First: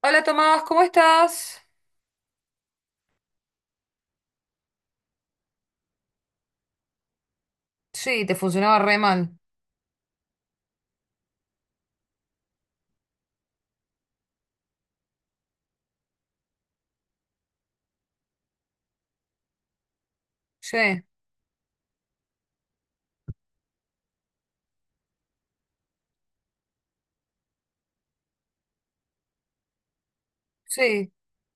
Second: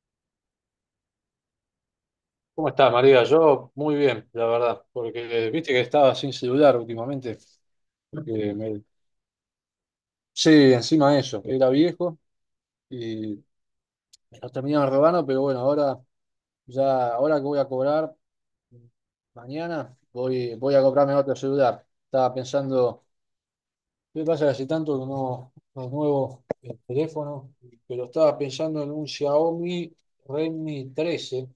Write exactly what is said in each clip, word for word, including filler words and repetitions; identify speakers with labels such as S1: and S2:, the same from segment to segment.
S1: Hola Tomás, ¿cómo estás?
S2: ¿Cómo estás, María? Yo muy bien, la verdad, porque viste que estaba sin celular últimamente.
S1: Sí, te
S2: que
S1: funcionaba
S2: me-
S1: re mal.
S2: Sí, encima de eso, era viejo y me lo terminaron robando, pero bueno, ahora ya, ahora que voy a cobrar mañana, voy, voy
S1: Sí,
S2: a comprarme otro celular. Estaba pensando, ¿qué pasa que hace tanto que no, no nuevo el teléfono? Pero estaba pensando en un Xiaomi Redmi
S1: sí,
S2: trece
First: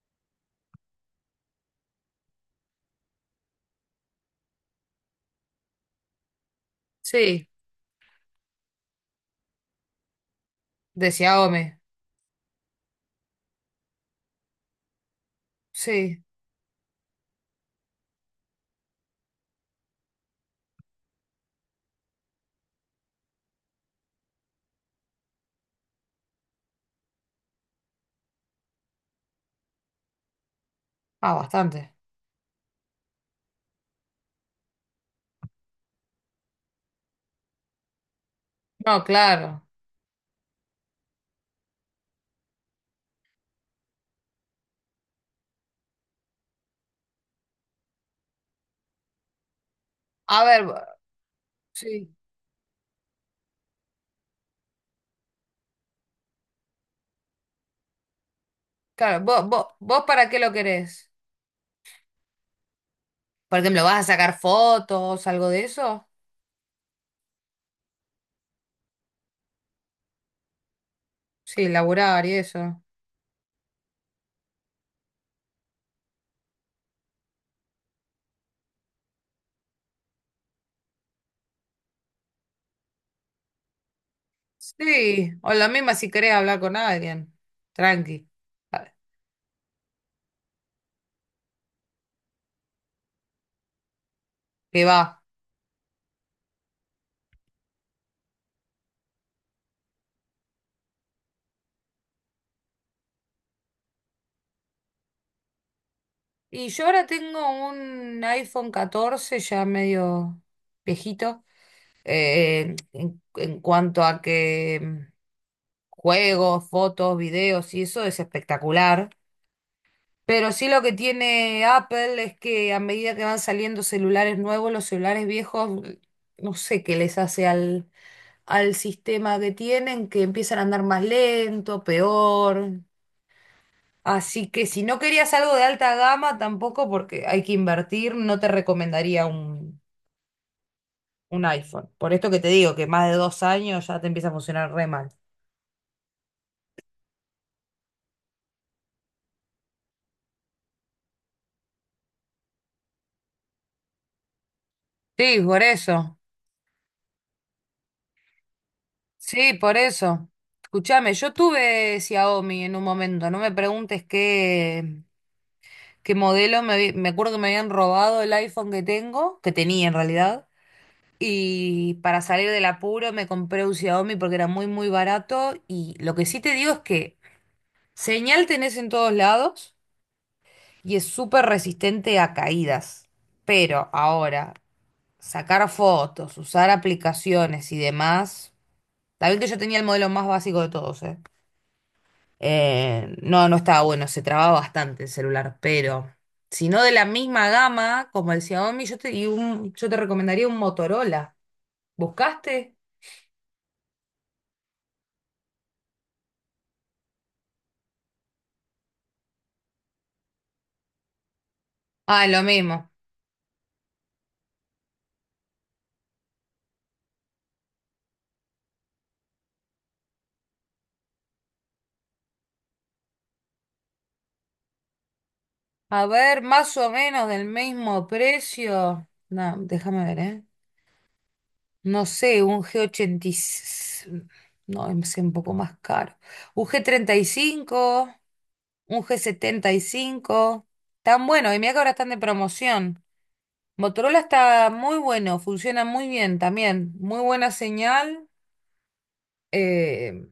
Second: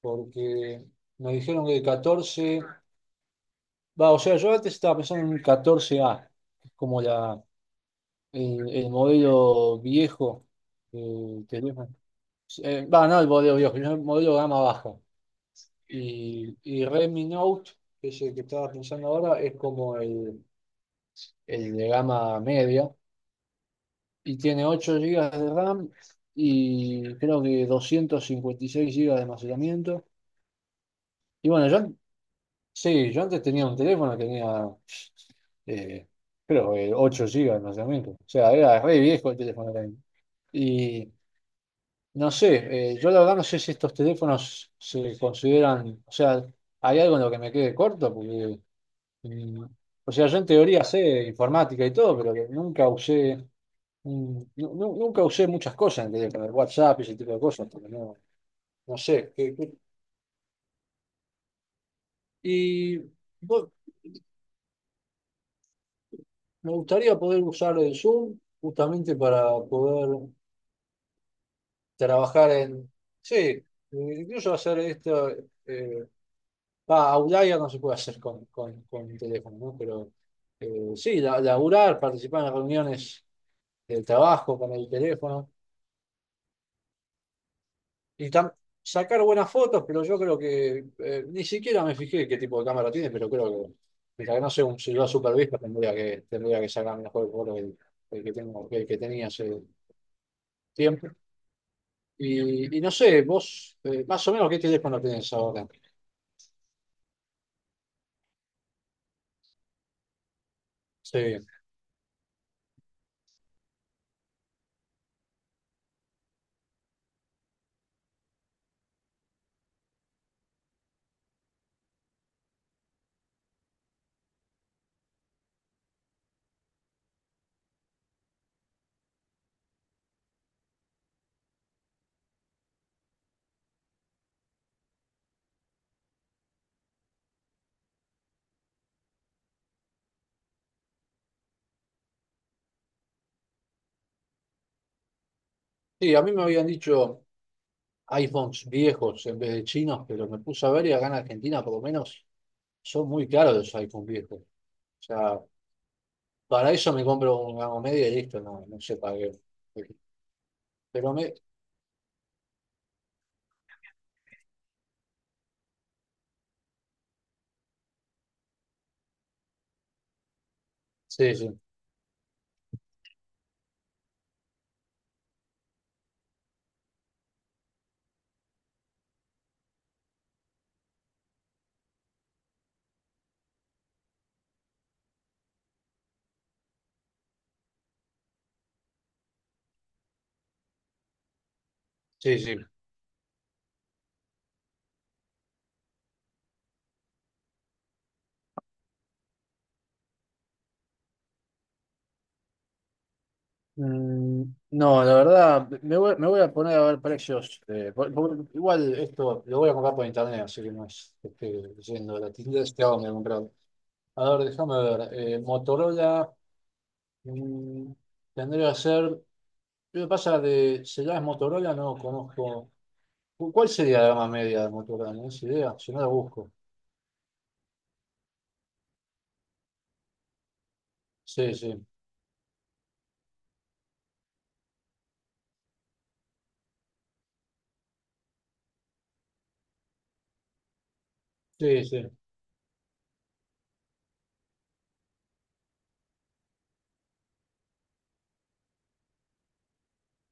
S2: porque me dijeron que el catorce Va, o sea, yo antes estaba pensando en un catorce A, que es como la,
S1: sí,
S2: el, el modelo viejo.
S1: decía
S2: Eh, que le
S1: Ome.
S2: Eh, va, no el modelo viejo, sino el modelo gama baja.
S1: Sí,
S2: Y, y Redmi Note, que es el que estaba pensando ahora, es como el, el de gama media. Y tiene ocho gigas de RAM y creo que doscientos cincuenta y seis gigas de almacenamiento.
S1: ah,
S2: Y bueno, yo,
S1: bastante.
S2: an- sí, yo antes tenía un teléfono que tenía, eh, creo que, ocho gigas de almacenamiento. O sea, era re
S1: No,
S2: viejo el
S1: claro.
S2: teléfono también. Y no sé, eh, yo la verdad no sé si estos teléfonos se consideran, o sea, hay algo en lo que me quede corto, porque, mm, o sea, yo
S1: A
S2: en
S1: ver, vo-
S2: teoría sé informática y
S1: sí,
S2: todo, pero que nunca usé, mm, nu- nu- nunca usé muchas cosas en el teléfono, el WhatsApp y ese tipo de cosas, porque no, no
S1: claro,
S2: sé.
S1: vos,
S2: qué-
S1: vos,
S2: qué-
S1: ¿vos para qué lo querés?
S2: Y
S1: Por
S2: vos-
S1: ejemplo, ¿vas a sacar fotos, algo de eso?
S2: Me gustaría poder usar el Zoom justamente para poder
S1: Sí, laburar y
S2: trabajar
S1: eso.
S2: en. Sí, incluso hacer esto. eh, va, Outlier no se puede hacer con, con, con el teléfono, ¿no? Pero eh, sí, la- laburar, participar en las reuniones de trabajo con el
S1: Sí,
S2: teléfono,
S1: o la misma si querés hablar con alguien. Tranqui,
S2: y tam-
S1: a-
S2: sacar buenas fotos. Pero yo creo que, eh, ni siquiera me fijé qué tipo de cámara tiene, pero creo que, mientras que no sea un
S1: que va.
S2: celular super viejo, tendría que, tendría que sacar mejor foto que el, el que tengo, que el que tenía hace tiempo. Y, y no sé, vos, eh, más o menos, ¿qué teléfono tenés ahora?
S1: Y yo ahora tengo un iPhone catorce ya medio
S2: Sí.
S1: viejito. eh, en, en cuanto a que mm, juegos, fotos, videos y eso es espectacular. Pero sí, lo que tiene Apple es que a medida que van saliendo celulares nuevos, los celulares viejos, mm, no sé qué les hace al, al sistema que tienen, que empiezan a andar más lento, peor. Así que si no querías algo de alta gama, tampoco, porque hay que invertir, no te recomendaría un, un iPhone. Por esto que te digo, que más de dos años ya te empieza a funcionar re mal.
S2: Sí, a mí me habían dicho iPhones viejos en vez de chinos, pero me puse a ver y acá en Argentina por lo menos son muy caros los iPhones viejos. O sea,
S1: Sí, por eso.
S2: para eso me compro un gama media y listo, no, no sé para qué.
S1: Sí, por eso. Escúchame,
S2: Pero
S1: yo
S2: me.
S1: tuve Xiaomi en un momento, no me preguntes qué, qué modelo. Me, habí- me acuerdo que me habían robado el iPhone que tengo, que tenía en realidad,
S2: Sí, sí,
S1: y para salir del apuro me compré un Xiaomi porque era muy, muy barato, y lo que sí te digo es que señal tenés en todos lados y es súper resistente a caídas, pero ahora, sacar fotos, usar aplicaciones y demás. Está bien que yo tenía el modelo más básico de todos, ¿eh?
S2: sí, sí.
S1: Eh, no, no estaba bueno, se trababa bastante el celular, pero si no de la misma gama como el Xiaomi, yo te, y un- yo te recomendaría un Motorola. ¿Buscaste?
S2: Mm, no, la verdad, me voy, me voy a poner a ver precios. Eh, por- por- igual esto lo voy a comprar por internet, así que no es que esté yendo a
S1: Ah,
S2: la
S1: lo
S2: tienda, este
S1: mismo.
S2: hago me he comprado. A ver, déjame ver. eh, Motorola, mm, tendría que ser. Lo que pasa de celulares Motorola no conozco. ¿Cu- ¿Cuál sería la gama media de Motorola? ¿No es idea? Si no
S1: A
S2: la
S1: ver,
S2: busco.
S1: más o menos del mismo precio. No, déjame ver, ¿eh?
S2: Sí, sí.
S1: No sé, un G ochenta. No, es un poco más caro. Un G treinta y cinco, un G setenta y cinco. Tan bueno, y mira que
S2: Sí,
S1: ahora
S2: sí.
S1: están de promoción. Motorola está muy bueno, funciona muy bien también, muy buena señal. eh,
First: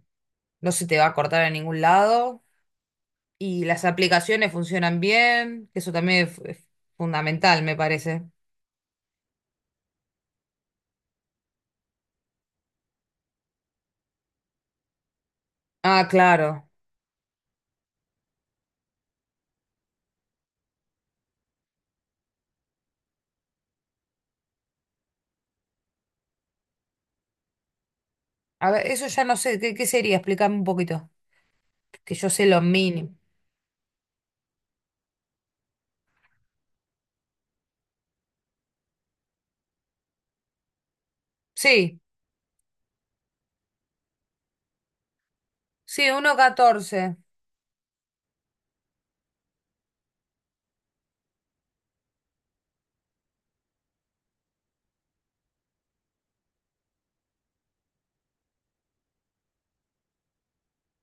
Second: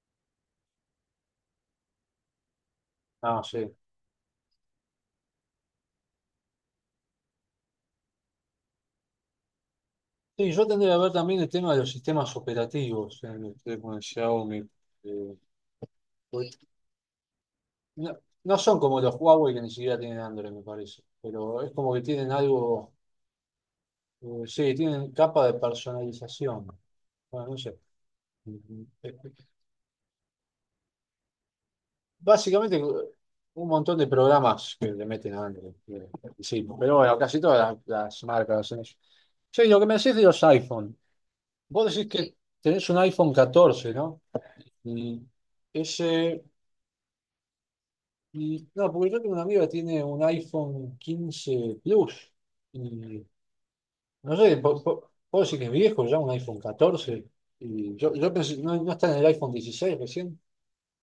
S1: no se te va a cortar a ningún lado,
S2: Ah,
S1: y
S2: sí.
S1: las aplicaciones funcionan bien, eso también es, es fundamental, me parece.
S2: Sí, yo tendría que ver también el tema de los sistemas operativos en los teléfonos de Xiaomi. eh,
S1: Ah,
S2: Porque
S1: claro.
S2: no, no, son como los Huawei, que ni siquiera tienen Android, me parece. Pero es como que tienen algo. Eh, sí, tienen capa de personalización. Bueno, no
S1: A ver, eso
S2: sé.
S1: ya no sé, ¿qué, qué, sería? Explícame un poquito, que yo sé lo
S2: Básicamente,
S1: mínimo.
S2: un montón de programas que le meten a Android. Que- que Sí, pero bueno, casi todas las, las marcas hacen eso. Sí, lo que me decís de los iPhone. Vos
S1: Sí,
S2: decís que sí. Tenés un iPhone catorce, ¿no? Y
S1: sí, uno punto
S2: ese.
S1: catorce.
S2: Y- no, porque yo tengo una amiga que tiene un iPhone quince Plus. Y no sé, po- po- puedo decir que es viejo ya, un iPhone catorce. Y yo, yo pensé, no, no está en el iPhone dieciséis recién.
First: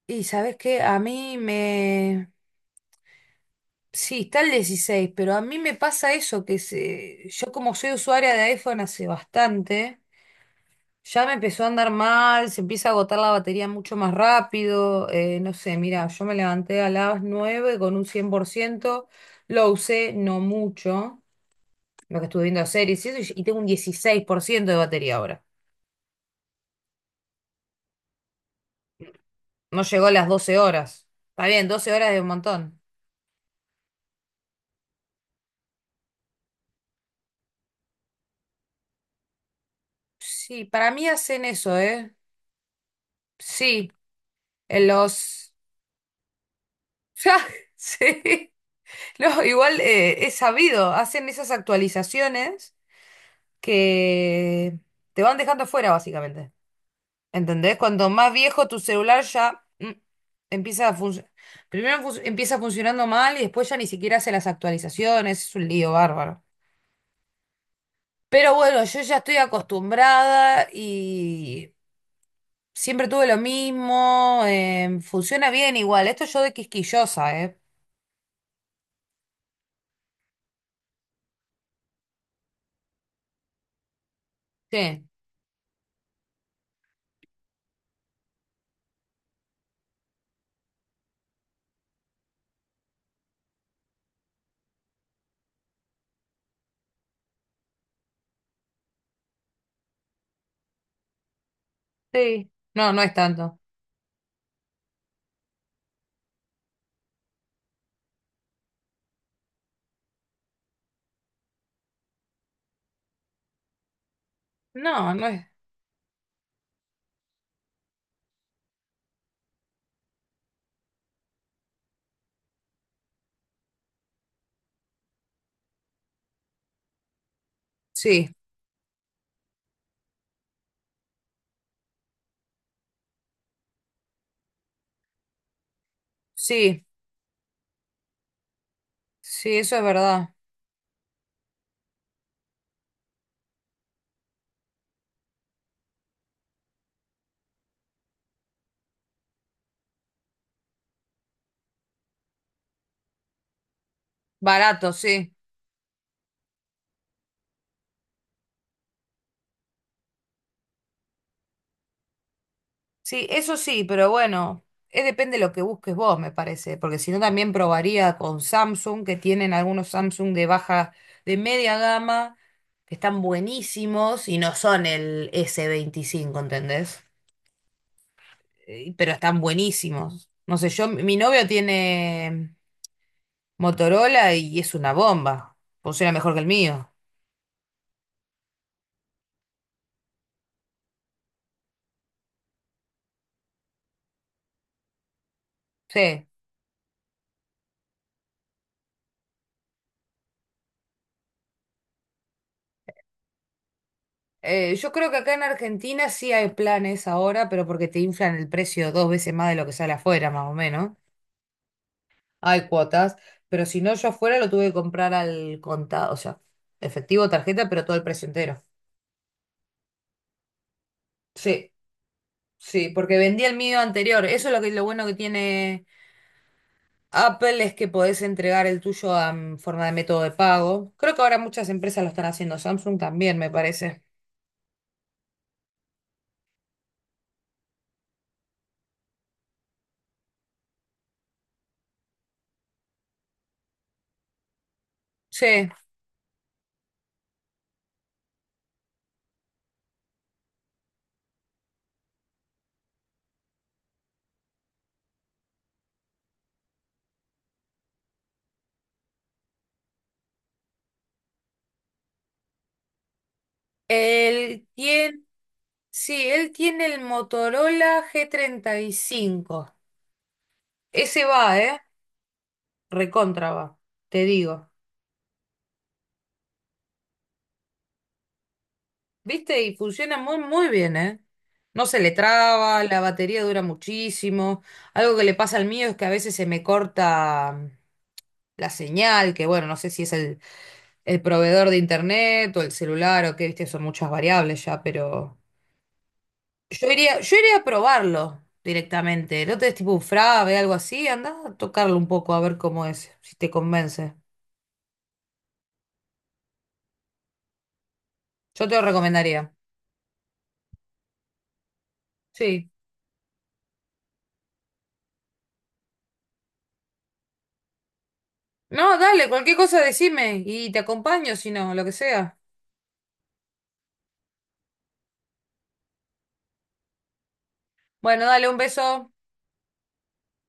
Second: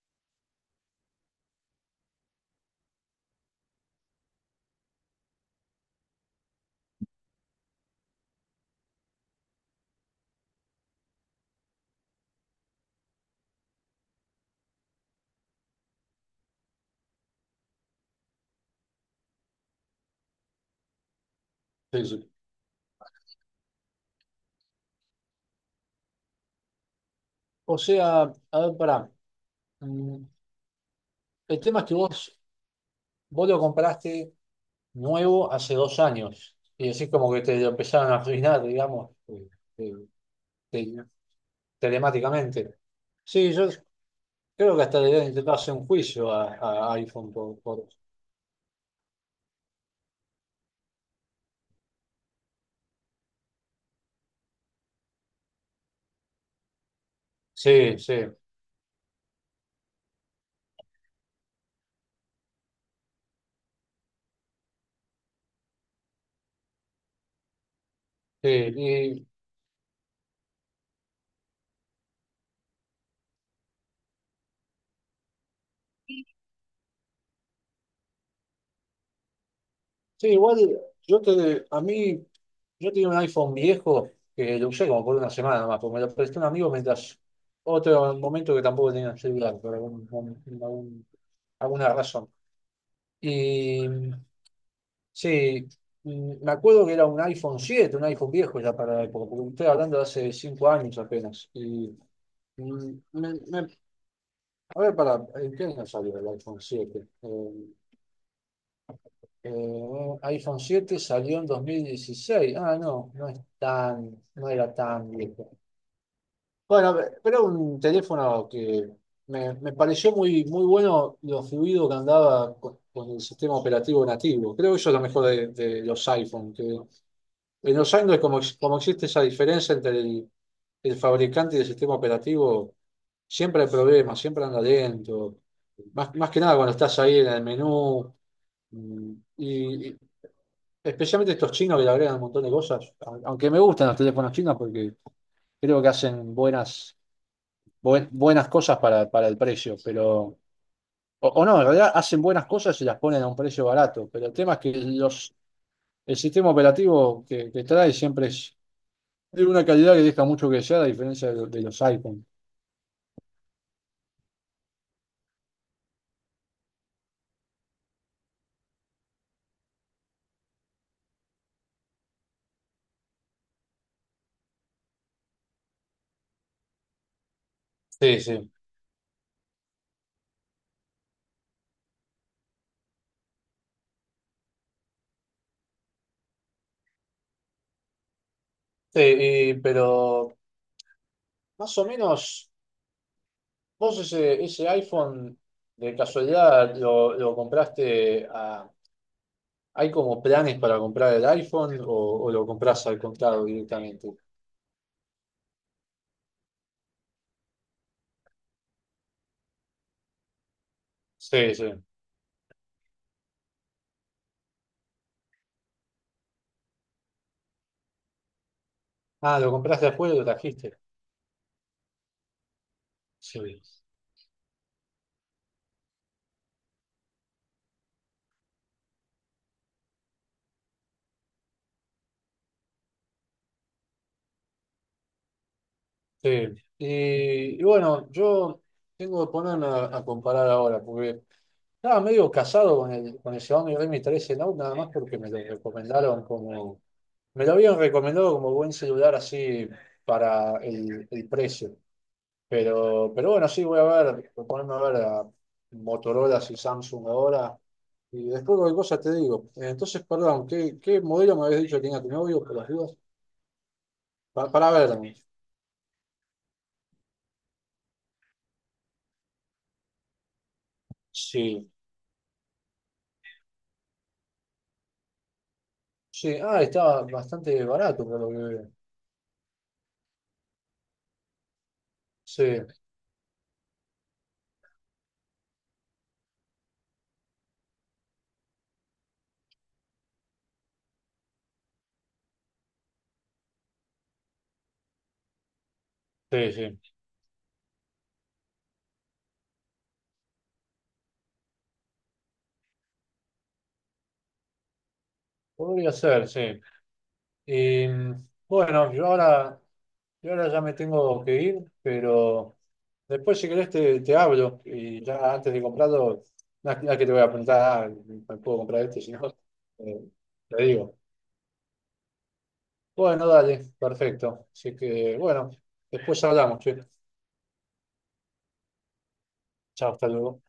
S1: Y ¿sabes qué? A mí me... Sí, está el dieciséis, pero a mí me pasa eso, que se... yo, como soy usuaria de iPhone hace bastante... Ya me empezó a andar mal, se empieza a agotar la batería mucho más rápido. Eh, no sé, mira, yo me levanté a las nueve con un cien por ciento, lo usé no mucho,
S2: Sí,
S1: lo que
S2: sí.
S1: estuve viendo series y eso, y y tengo un dieciséis por ciento de batería ahora.
S2: O sea, a ver, pará.
S1: No llegó a
S2: Mm,
S1: las doce horas. Está
S2: El
S1: bien,
S2: tema es
S1: doce
S2: que
S1: horas es un
S2: vos
S1: montón.
S2: Vos lo compraste nuevo hace dos años y así como que te lo empezaron a arruinar, digamos, eh, eh,
S1: Sí, para
S2: te-
S1: mí hacen eso, ¿eh?
S2: telemáticamente. Sí, yo
S1: Sí,
S2: creo que
S1: en
S2: hasta le deben
S1: los...
S2: intentar hacer un juicio a, a iPhone
S1: Ya,
S2: por, por-
S1: sí. No, igual, eh, es sabido, hacen esas actualizaciones que te van dejando fuera, básicamente. ¿Entendés?
S2: Sí,
S1: Cuanto
S2: sí,
S1: más viejo tu celular ya mm, empieza a funcionar. Primero fun- empieza funcionando mal y después ya ni siquiera hace las actualizaciones. Es un lío bárbaro.
S2: sí.
S1: Pero bueno, yo ya
S2: Y
S1: estoy acostumbrada y siempre tuve lo mismo. Em, funciona bien igual. Esto yo, de quisquillosa, ¿eh?
S2: sí, igual yo te, a mí, yo tenía un iPhone viejo que lo usé como
S1: Sí,
S2: por una semana más, porque me lo prestó un amigo mientras otro momento que tampoco tenía celular, por algún, algún- alguna razón. Y sí, mm, me acuerdo que era un iPhone siete, un iPhone viejo ya para la época, porque estoy hablando de hace cinco años apenas. Y,
S1: sí. No,
S2: mm,
S1: no es
S2: me-
S1: tanto.
S2: me- a ver, para, ¿en qué año salió el iPhone siete? Eh, eh, iPhone siete salió en dos mil dieciséis. Ah, no, no es tan, no era tan
S1: No, no es.
S2: viejo. Bueno, pero un teléfono que me, me pareció muy, muy bueno lo fluido que andaba con, con el sistema operativo nativo. Creo que eso es lo mejor de, de los iPhone. Que En los Android,
S1: Sí,
S2: como, ex- como existe esa diferencia entre el, el fabricante y el sistema operativo, siempre hay problemas, siempre anda lento. Más, más que nada cuando
S1: sí,
S2: estás ahí en el menú. mm,
S1: sí, eso es
S2: Y, y
S1: verdad.
S2: especialmente estos chinos que le agregan un montón de cosas. a- Aunque me gustan los teléfonos chinos porque creo que hacen buenas, buen- buenas cosas para, para el precio. Pero, o, o no, en realidad hacen buenas cosas y las ponen a un precio barato. Pero el tema es que
S1: Barato, sí.
S2: los, el sistema operativo que, que trae siempre es tiene una calidad que deja mucho que desear, a diferencia de, lo- de los iPhone.
S1: Sí, eso sí, pero bueno, eh, depende de lo que busques vos, me parece, porque si no también probaría con Samsung, que tienen algunos Samsung de baja, de media gama, que están buenísimos y no son el s veinticinco, ¿entendés?
S2: Sí, sí.
S1: Eh, Pero están buenísimos. No sé, yo, mi novio tiene Motorola y es una bomba, funciona mejor que el mío.
S2: Sí, y- pero más o menos, vos ese, ese iPhone de
S1: Sí.
S2: casualidad lo, lo compraste a. ¿Hay como planes para comprar el iPhone o, o lo compras al contado directamente?
S1: Eh, yo creo que acá en Argentina sí hay planes ahora, pero porque te inflan el precio dos veces más de lo que sale afuera, más o menos.
S2: Sí, sí.
S1: Hay cuotas, pero si no, yo afuera lo tuve que comprar al contado, o sea, efectivo, tarjeta, pero todo el precio entero.
S2: Ah, lo compraste después y lo trajiste.
S1: Sí, sí, porque vendí el
S2: Sí.
S1: mío anterior. Eso es lo que lo bueno que tiene Apple, es que podés entregar el tuyo a, en forma de método de pago. Creo que ahora muchas empresas lo están haciendo, Samsung también, me parece.
S2: Sí. Y, y bueno, yo tengo que ponerme a, a comparar ahora, porque estaba medio casado con el, con el Xiaomi Redmi trece Note, nada más porque me lo
S1: Sí.
S2: recomendaron como. Me lo habían recomendado como buen celular así para el, el precio. Pero, pero bueno, sí, voy a ver, voy a ponerme a ver a Motorola y Samsung ahora. Y después cualquier cosa te digo. Eh, Entonces, perdón, ¿qué, qué modelo me habías dicho que tenía tu novio por las dudas? Pa-
S1: Él
S2: para ver.
S1: tiene, sí, él tiene el Motorola g treinta y cinco. Ese va,
S2: Sí,
S1: ¿eh? Recontra va, te digo.
S2: sí. Ah, estaba bastante barato por lo que veo.
S1: ¿Viste? Y funciona muy, muy bien, ¿eh? No se le
S2: Sí,
S1: traba, la batería dura muchísimo. Algo que le pasa al mío es que a veces se me corta mm, la señal, que bueno, no sé si es el, el, proveedor de internet o el celular o qué, viste, son muchas variables ya, pero
S2: sí,
S1: yo
S2: sí.
S1: iría, yo iría a probarlo directamente. No te des tipo un frave, algo así, anda a tocarlo un poco a ver cómo es, si te convence.
S2: Podría ser, sí. Y
S1: Yo te lo
S2: bueno, yo
S1: recomendaría.
S2: ahora, yo ahora ya me tengo que ir, pero
S1: Sí.
S2: después si querés te, te, hablo y ya antes de comprarlo, no es no es que te voy a preguntar, ah, ¿me puedo comprar
S1: No,
S2: este? Si no,
S1: dale, cualquier cosa
S2: eh,
S1: decime
S2: te
S1: y te
S2: digo.
S1: acompaño, si no, lo que sea.
S2: Bueno, dale, perfecto. Así que bueno, después hablamos, che.
S1: Bueno, dale un beso.
S2: Chao, hasta luego.